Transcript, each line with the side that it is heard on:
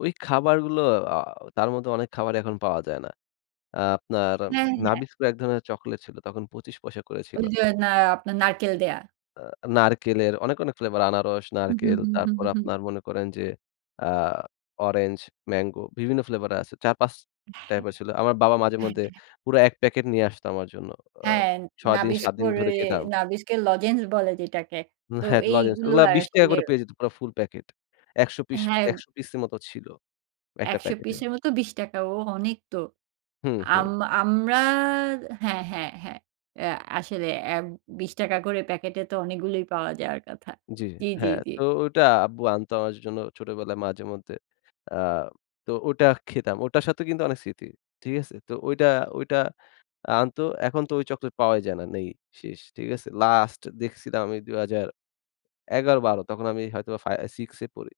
left: ওই খাবারগুলো অ তার মধ্যে অনেক খাবারই এখন পাওয়া যায় না। আ আপনার
right: হ্যাঁ, হ্যাঁ।
left: নাবিস্কো এক ধরনের চকোলেট ছিল। তখন ২৫ পয়সা করে ছিল।
right: ওই যে, হ্যাঁ, আপনার নারকেল দেয়া।
left: আ নারকেলের অনেক, অনেক flavor আনারস,
right: হুম, হুম,
left: নারকেল,
right: হুম। হুম,
left: তারপর
right: হুম, হুম।
left: আপনার মনে করেন যে, আ orange, mango বিভিন্ন flavor এর আছে। ৪ ৫
right: হ্যাঁ,
left: type এর ছিল। আমার বাবা মাঝে
right: হ্যাঁ,
left: মধ্যে
right: হ্যাঁ।
left: পুরা এক packet নিয়ে আসতো আমার জন্য। অ
right: হ্যাঁ,
left: ৬ দিন ৭ দিন
right: নাবিস্কোর
left: ধরে
right: এ
left: খেতাম।
right: নাবিস্কের লজেন্স বলে যেটাকে। তো
left: হ্যাঁ, লজেন্স
right: এইগুলো
left: ওগুলা ৳২০
right: আসলে
left: করে পেয়ে যেত পুরা ফুল প্যাকেট। ১০০ piece
right: হ্যাঁ।
left: ১০০ piece এর মতো ছিল। একটা
right: ১০০
left: প্যাকেটে।
right: piece এর মতো ৳২০। ওহ অনেক তো।
left: হুম,
right: আম
left: হুম।
right: আমরা হ্যাঁ, হ্যাঁ, হ্যাঁ। অ্যা আসলে অ্যা ৳২০ করে প্যাকেটে তো অনেকগুলোই পাওয়া যাওয়ার কথা।
left: জ্বী,
right: জ্বী, জ্বী,
left: হ্যাঁ,
right: জ্বী।
left: তো ওটা আব্বু আনত আমাদের জন্য ছোটবেলায় মাঝে মধ্যে। অ্যা তো ওটা খেতাম। ওটার সাথে কিন্তু অনেক স্মৃতি। ঠিক আছে? তো ঐটা, ঐটা আনতো। এখন তো ওই চকলেট পাওয়াই যায় না। নেই শেষ। ঠিক আছে। Last দেখছিলাম ঐ ২০১১-১২। তখন আমি হয়তোবা ফা 6 এ পড়ি।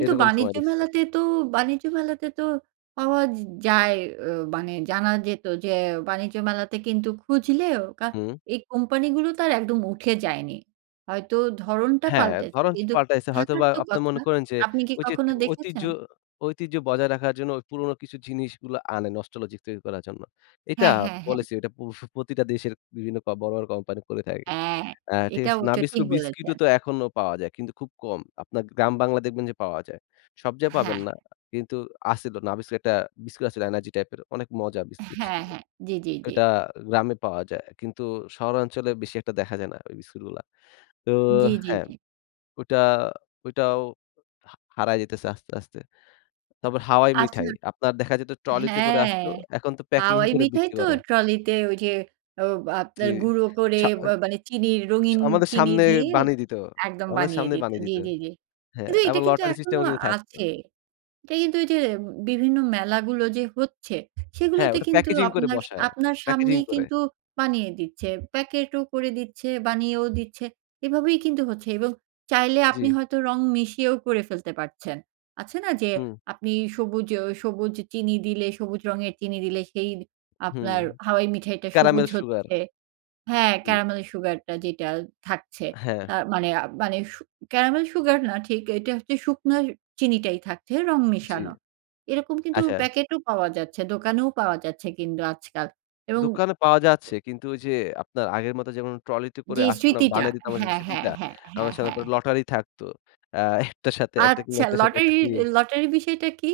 left: এই রকম সময়
right: বাণিজ্য
left: দেখছিলাম।
right: মেলাতে তো বাণিজ্য মেলাতে তো পাওয়া য যায় মানে জানা যেত যে, বাণিজ্য মেলাতে কিন্তু খুঁজলেও কা
left: হুম।
right: এই কোম্পানি গুলো তো আর একদম উঠে যায়নি। হয়তো ধরনটা
left: হ্যাঁ।
right: পাল্টেছে
left: ধরন
right: কিন্তু
left: পাল্টাইছে
right: থাকার
left: হয়তোবা
right: তো
left: আপনারা
right: কথা।
left: মনে করেন যে,
right: আপনি কি
left: ঐ যে,
right: কখনো
left: ঐতিহ্য
right: দেখেছেন?
left: ঐতিহ্য বজায় রাখার জন্য পুরনো কিছু জিনিসগুলো আনে nostalgic তৈরি করার জন্য। এটা
right: হ্যাঁ, হ্যাঁ, হ্যাঁ।
left: policy ঐটা push প্রতিটা দেশের বিভিন্ন বড়, বড় কোম্পানি করে থাকে।
right: হ্যাঁ।
left: অ্যা ঠিক
right: এটাও
left: আছে?
right: সঠিক
left: নাবিস্কো বিস্কিট
right: বলেছেন।
left: ও তো এখনো পাওয়া যায় কিন্তু খুব কম। আপনার গ্রাম বাংলায় দেখবেন যে, পাওয়া যায়। সব জায়গায়
right: হ্যাঁ।
left: পাবেন না। কিন্তু আছিলো নাবিস্কো একটা বিস্কুট আছিলো এনার্জি টাইপের অনেক মজা বিস্কুট
right: হ্যাঁ,
left: ছিলো।
right: হ্যাঁ। জ্বী, জ্বী, জ্বী।
left: ঐটা গ্রামে পাওয়া যায় কিন্তু শহরাঞ্চলে বেশি একটা দেখা যায় না ওই বিস্কুটগুলা। তো
right: জ্বী, জ্বী,
left: হ্যাঁ,
right: জ্বী।
left: অইটা ওইটাও হা হারাই যাইতেছে আস্তে, আস্তে। তারপর হাওয়াই
right: আচ্ছা।
left: মিঠাই। আপনার দেখা যেত ট্রলিতে করে
right: হ্যাঁ,
left: আসতো। এখন তো packing
right: হাওয়াই
left: করে
right: মিঠাই
left: বিক্রি
right: তো
left: করে।
right: ট্রলিতে ওই যে, অ
left: জ্বী
right: আপনার গুঁড়ো করে
left: আচ্ছা
right: ব্যা মানে চিনির
left: সা
right: রঙিন
left: আমাদের
right: চিনি
left: সামনে
right: দিয়ে
left: বানিয়ে দিত।
right: একদম
left: আমাদের
right: বানিয়ে
left: সামনে
right: দিত।
left: বানিয়ে
right: জ্বী,
left: দিত।
right: জ্বী, জ্বী।
left: হ্যাঁ।
right: কিন্তু এটা
left: আবার
right: কিন্তু
left: lottery system
right: এখনো
left: ও কিন্তু থাকত।
right: আছে। এটা কিন্তু ঐযে বিভিন্ন মেলাগুলো যে, হচ্ছে
left: হ্যাঁ।
right: সেগুলোতে
left: ওটা
right: কিন্তু
left: packaging করে
right: আপনার স
left: বসায়।
right: আপনার
left: Packaging
right: সামনেই
left: করে।
right: কিন্তু বানিয়ে দিচ্ছে। প্যাকেট ও করে দিচ্ছে, বানিয়েও দিচ্ছে। এভাবেই কিন্তু হচ্ছে এবং চাইলে আপনি
left: জ্বী।
right: হয়তো রং মিশিয়েও করে ফেলতে পারছেন। আছে না যে,
left: হুম।
right: আপনি সবুজ অ সবুজ চিনি দিলে সবুজ রঙের চিনি দিলে সেই
left: হুম।
right: আপনার হাওয়াই মিঠাইটা সবুজ
left: ক্যারামেল সুগার।
right: হচ্ছে। হ্যাঁ,
left: জ্বী।
right: caramel sugar টা যেটা থাকছে।
left: হ্যাঁ।
right: আ মানে, মানে সু caramel sugar না ঠিক এটা হচ্ছে শুকনো চিনিটাই থাকছে রং
left: জ্বী।
right: মেশানো। এরকম কিন্তু
left: আচ্ছা।
right: প্যাকেটও পাওয়া যাচ্ছে। দোকানেও পাওয়া যাচ্ছে কিন্তু আজকাল। এবং
left: দোকানে পাওয়া যাচ্ছে। কিন্তু ওই যে, আপনার আগের মতো যেমন ট্রলিতে করে
right: জ্বী,
left: আসতো না
right: স্মৃতিটা।
left: বানাই দিত আমাদের সামনে
right: হ্যাঁ,
left: সেই
right: হ্যাঁ,
left: স্মৃত্তিটা।
right: হ্যাঁ, হ্যাঁ,
left: আমাদের
right: হ্যাঁ,
left: সামনে
right: হ্যাঁ।
left: তারপর লটারি থাকতো। আ একটার সাথে একটা কিনলে
right: আচ্ছা,
left: একটার সাথে
right: lottery
left: একটা free।
right: lottery বিষয়টা কি?